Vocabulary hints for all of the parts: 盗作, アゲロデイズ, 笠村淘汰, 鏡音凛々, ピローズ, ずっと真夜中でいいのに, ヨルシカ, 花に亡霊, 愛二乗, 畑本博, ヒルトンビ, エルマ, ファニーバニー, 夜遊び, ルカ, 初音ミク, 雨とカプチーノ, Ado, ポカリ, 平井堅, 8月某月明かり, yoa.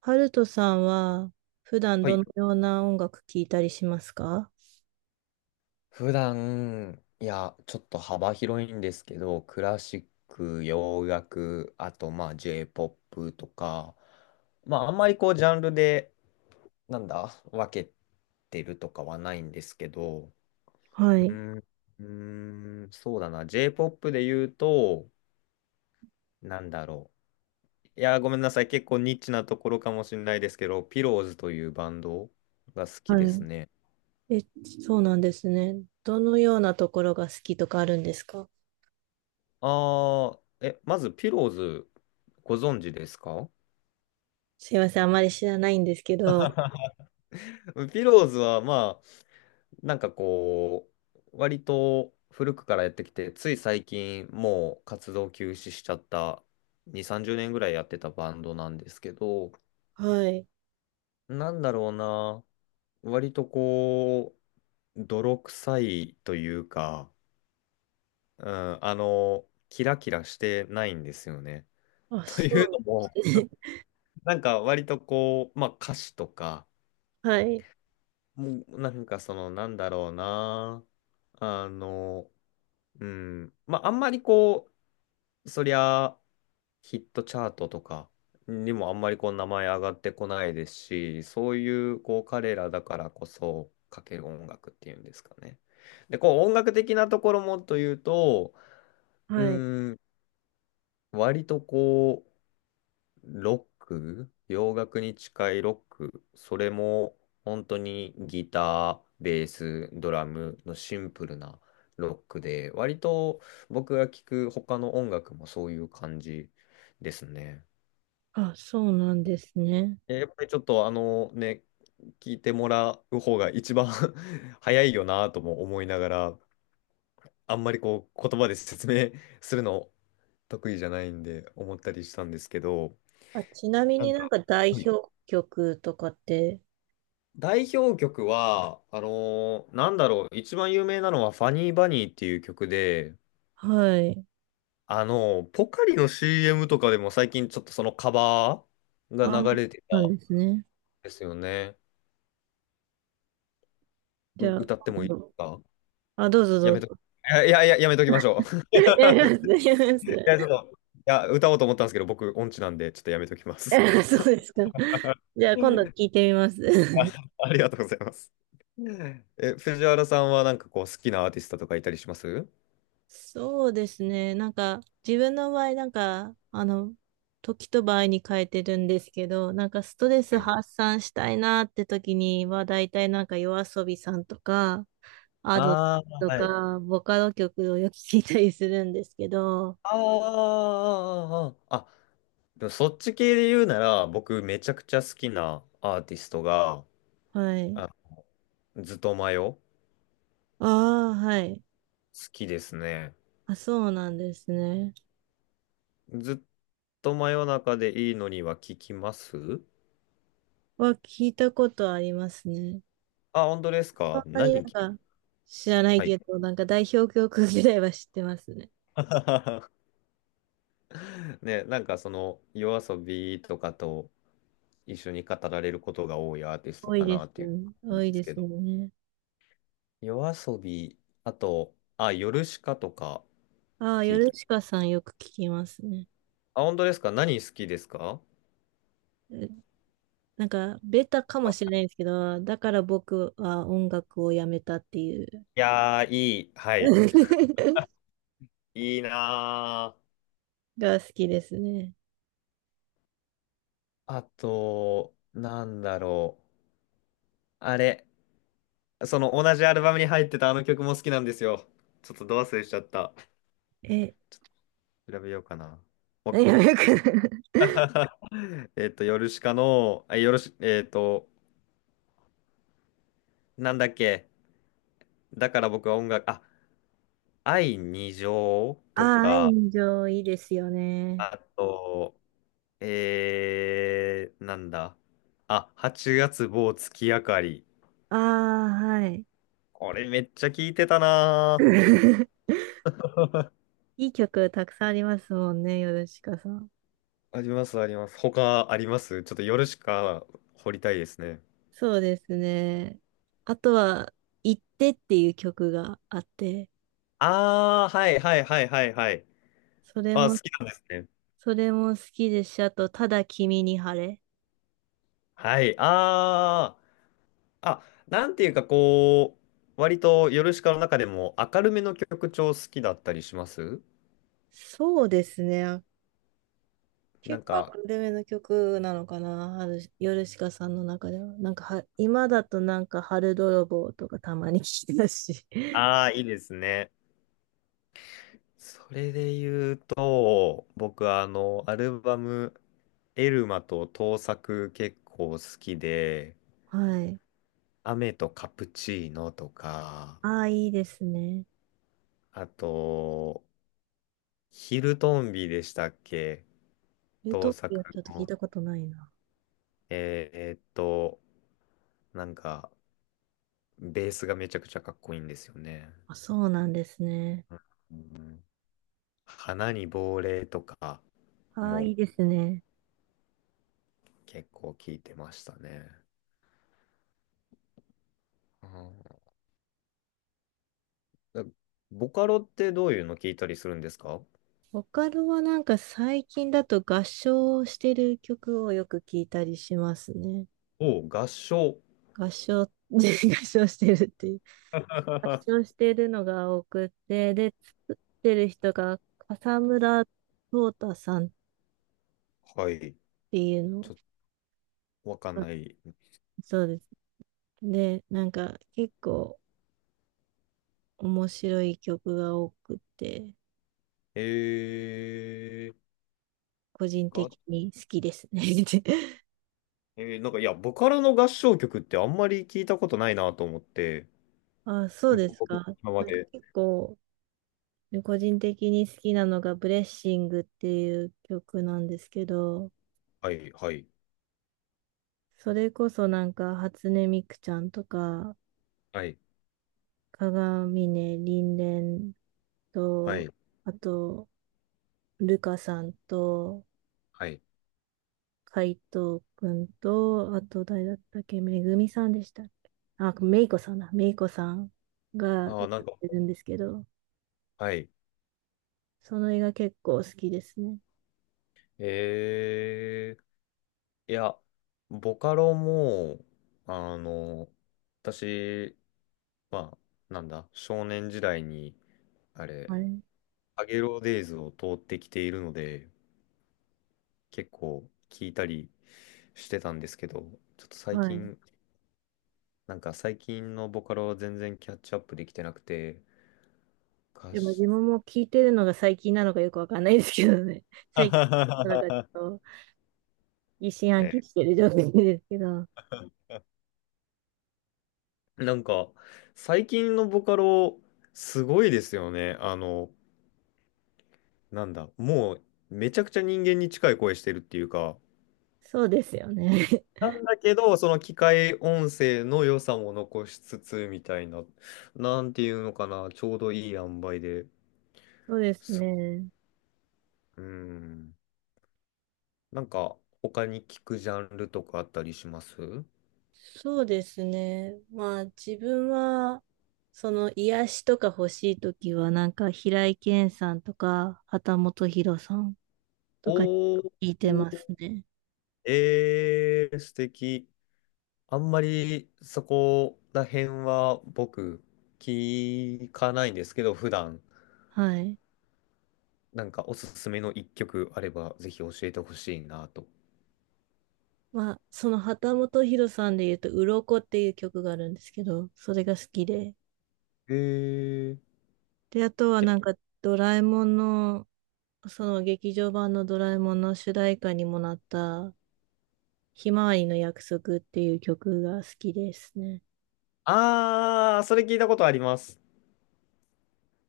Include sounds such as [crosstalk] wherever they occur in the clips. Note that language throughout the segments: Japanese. ハルトさんは普段はどい。のような音楽聴いたりしますか？普段、いや、ちょっと幅広いんですけど、クラシック、洋楽、あと、まあ、J-POP とか、まあ、あんまりこう、ジャンルで、なんだ、分けてるとかはないんですけど、はうい。ーん、うそうだな、J-POP で言うと、なんだろう。いや、ごめんなさい、結構ニッチなところかもしれないですけど、ピローズというバンドが好きはですい。ね。え、そうなんですね。どのようなところが好きとかあるんですか？あまず、ピローズ、ご存知ですか？ すいません、あまり知らないんですけど。[laughs] ピローズはまあ、なんかこう、割と古くからやってきて、つい最近もう活動休止しちゃった2、30年ぐらいやってたバンドなんですけど、はい。なんだろうな、割とこう、泥臭いというか、うん、キラキラしてないんですよね。あ、[laughs] とそういなうんのも、ですね。[laughs] なんか割とこう、まあ歌詞とか、はい。もうなんかその、なんだろうな、あの、うん。まあ、あんまりこう、そりゃ、ヒットチャートとかにもあんまりこう、名前上がってこないですし、そういう、こう、彼らだからこそ、かける音楽っていうんですかね。で、こう、音楽的なところもというと、うはい。ん、割とこう、ロック、洋楽に近いロック、それも本当にギター、ベース、ドラムのシンプルなロックで、割と僕が聴く他の音楽もそういう感じですね。あ、そうなんですね。やっぱりちょっとあのね、聞いてもらう方が一番 [laughs] 早いよなとも思いながら、あんまりこう言葉で説明するの得意じゃないんで思ったりしたんですけど、あ、ちなみなにんなんか、か代はい、表曲とかって。代表曲は、一番有名なのはファニーバニーっていう曲で、はい。ポカリの CM とかでも最近ちょっとそのカバーあ、が流れてたそうなんんですね。ですよね。じゃあ、歌っても今いいで度。すか？あ、どうぞどやめうと、いぞ。やいや、いや、やめときましょう。[laughs] [laughs] やります、やりまいす。や、ちょっと、いや、歌おうと思ったんですけど、僕音痴なんで、ちょっとやめときます。[laughs] そうですか。じゃあ今度聞い [laughs] てみまあす。ありがとうございます。藤原さんはなんかこう好きなアーティストとかいたりします？ [laughs] そうですね。なんか自分の場合、時と場合に変えてるんですけど、なんかストレはスい。発散したいなって時には、大体なんか y o a さんとか、Ado ああ、とはい。か、ボカロ曲をよく聞いたりするんですけど、あーあー、あーあーあでもそっち系で言うなら、僕めちゃくちゃ好きなアーティストが、はい。あ、ずっとマヨ、好ああ、はい。きですね。あ、そうなんですね。ずっと真夜中でいいのには聞きます？は聞いたことありますね。あ、本当ですそか？んなになんか知らないはい。けど、なんか代表曲ぐらいは知ってますね。[laughs] ね、なんかその、夜遊びとかと一緒に語られることが多いアーティスト多いかでなすっていよね。う多んでいすでけすど。よね。夜遊び、あと、あ、ヨルシカとかああ、聞ヨいルた。シカさんよく聞きますね。あ、本当ですか？何好きですか？え、なんか、ベタかもしれないですけど、だから僕は音楽をやめたっていう いやー、いい。はい。[laughs] いいなー。が好きですね。あと、なんだろう。あれ、その同じアルバムに入ってたあの曲も好きなんですよ。ちょっとド忘れしちゃった。え、ちょっと調べようかな。もう 何がよく。 [laughs] [laughs] ヨルシカの、あヨルシ、えっと、なんだっけ。だから僕は音楽、あ、愛二乗あとあ、愛か、の情いいですよね。あと、なんだ。あ、8月某月明かり。ああ、はい。これめっちゃ聞いてたなー。[laughs] [laughs] いい曲たくさんありますもんね、ヨルシカさん。あります、あります。他あります。ちょっと夜しか掘りたいですね。そうですね。あとは、行ってっていう曲があって、ああ、はいはいはいはいはい。それあ、も、好きなんですね。それも好きですし、あと、ただ君に晴れ。はい。ああ、あ、なんていうかこう、割と夜しかの中でも明るめの曲調好きだったりします？そうですね。な結ん構アか、カデミーの曲なのかな、春ヨルシカさんの中では。なんかは、今だとなんか、春泥棒とかたまに聞いてたし。[laughs] ああ、いいですね。それで言うと、僕はあの、アルバム、エルマと盗作結構好きで、はい。雨とカプチーノとか、ああ、いいですね。あと、ヒルトンビでしたっけ？ルート当ピアちょ作っと聞いの。たことないな。えーえーっと、なんか、ベースがめちゃくちゃかっこいいんですよね。あ、そうなんですね。うん、花に亡霊とかああ、いもいですね。結構聞いてましたね。うん、ボカロってどういうの聞いたりするんですか？ボカロはなんか最近だと合唱をしてる曲をよく聞いたりしますね。お合唱。合唱、[laughs] 合唱してるっていう。[laughs] 合は唱してるのが多くて、で、作ってる人が笠村淘汰さんっい。ていうちの。ょっとわかんなあ、い。そうです。で、なんか結構面白い曲が多くて、えー、個人的合に好きですね。[laughs] えーなんか、いや、ボカロの合唱曲ってあんまり聞いたことないなと思って、あ、そうです僕、か。今まなんかで。結構で個人的に好きなのがブレッシングっていう曲なんですけど、はい、はい、それこそなんか初音ミクちゃんとか、はい、鏡音凛々はと、い、あと、ルカさんと、はい。海藤くんと、あと誰だったっけ、めぐみさんでしたっけ。あ、めいこさんだ。めいこさんがあ歌っあ、なんか、てるんですけど、はい。その映画結構好きですね。えいや、ボカロも、あの、私、まあ、なんだ、少年時代に、あれ、あれ。アゲロデイズを通ってきているので、結構聞いたりしてたんですけど、ちょっと最はい。近、なんか最近のボカロは全然キャッチアップできてなくて、歌でも自詞、分も聞いてるのが最近なのかよくわかんないですけどね。[laughs] 最近、なんかちょっ [laughs] と疑心暗ね、鬼してる状態ですけど、なんか最近のボカロすごいですよね。あの、なんだ、もうめちゃくちゃ人間に近い声してるっていうか、そうですよね。[laughs] なんだけど、その機械音声の良さも残しつつみたいな、なんていうのかな、ちょうどいい塩梅で。そうですね。うん。なんか他に聞くジャンルとかあったりします？そうですね。まあ自分は、その癒しとか欲しいときは、なんか平井堅さんとか、畑本博さんとか聞おー、いてますね。ええ、素敵。あんまりそこら辺は僕聞かないんですけど、普段はい。なんかおすすめの一曲あればぜひ教えてほしいなと。まあその畑本博さんで言うと、鱗っていう曲があるんですけど、それが好きで、ええで、あとはけなんか、ドラえもんの、その劇場版のドラえもんの主題歌にもなった、ひまわりの約束っていう曲が好きですね。ああー、それ聞いたことあります。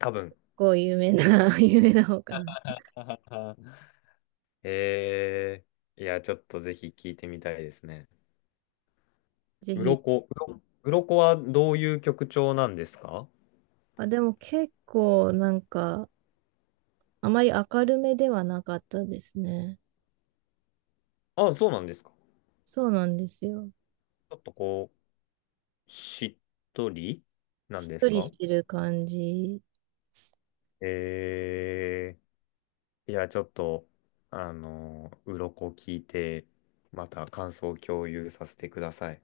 多分。こう有名な、[laughs] 有名な方かな。[laughs] はは、は、えいや、ちょっとぜひ聞いてみたいですね。ぜうひ。ろこ、うろこはどういう曲調なんですか？あ、でも結構なんか、あまり明るめではなかったですね。あ、そうなんですか。そうなんですよ。ちょっとこう、しっとりなしんっでとすりしか？てる感じ。えいや、ちょっと、あの、鱗聞いて、また感想を共有させてください。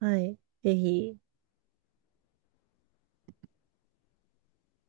はい。ぜひ。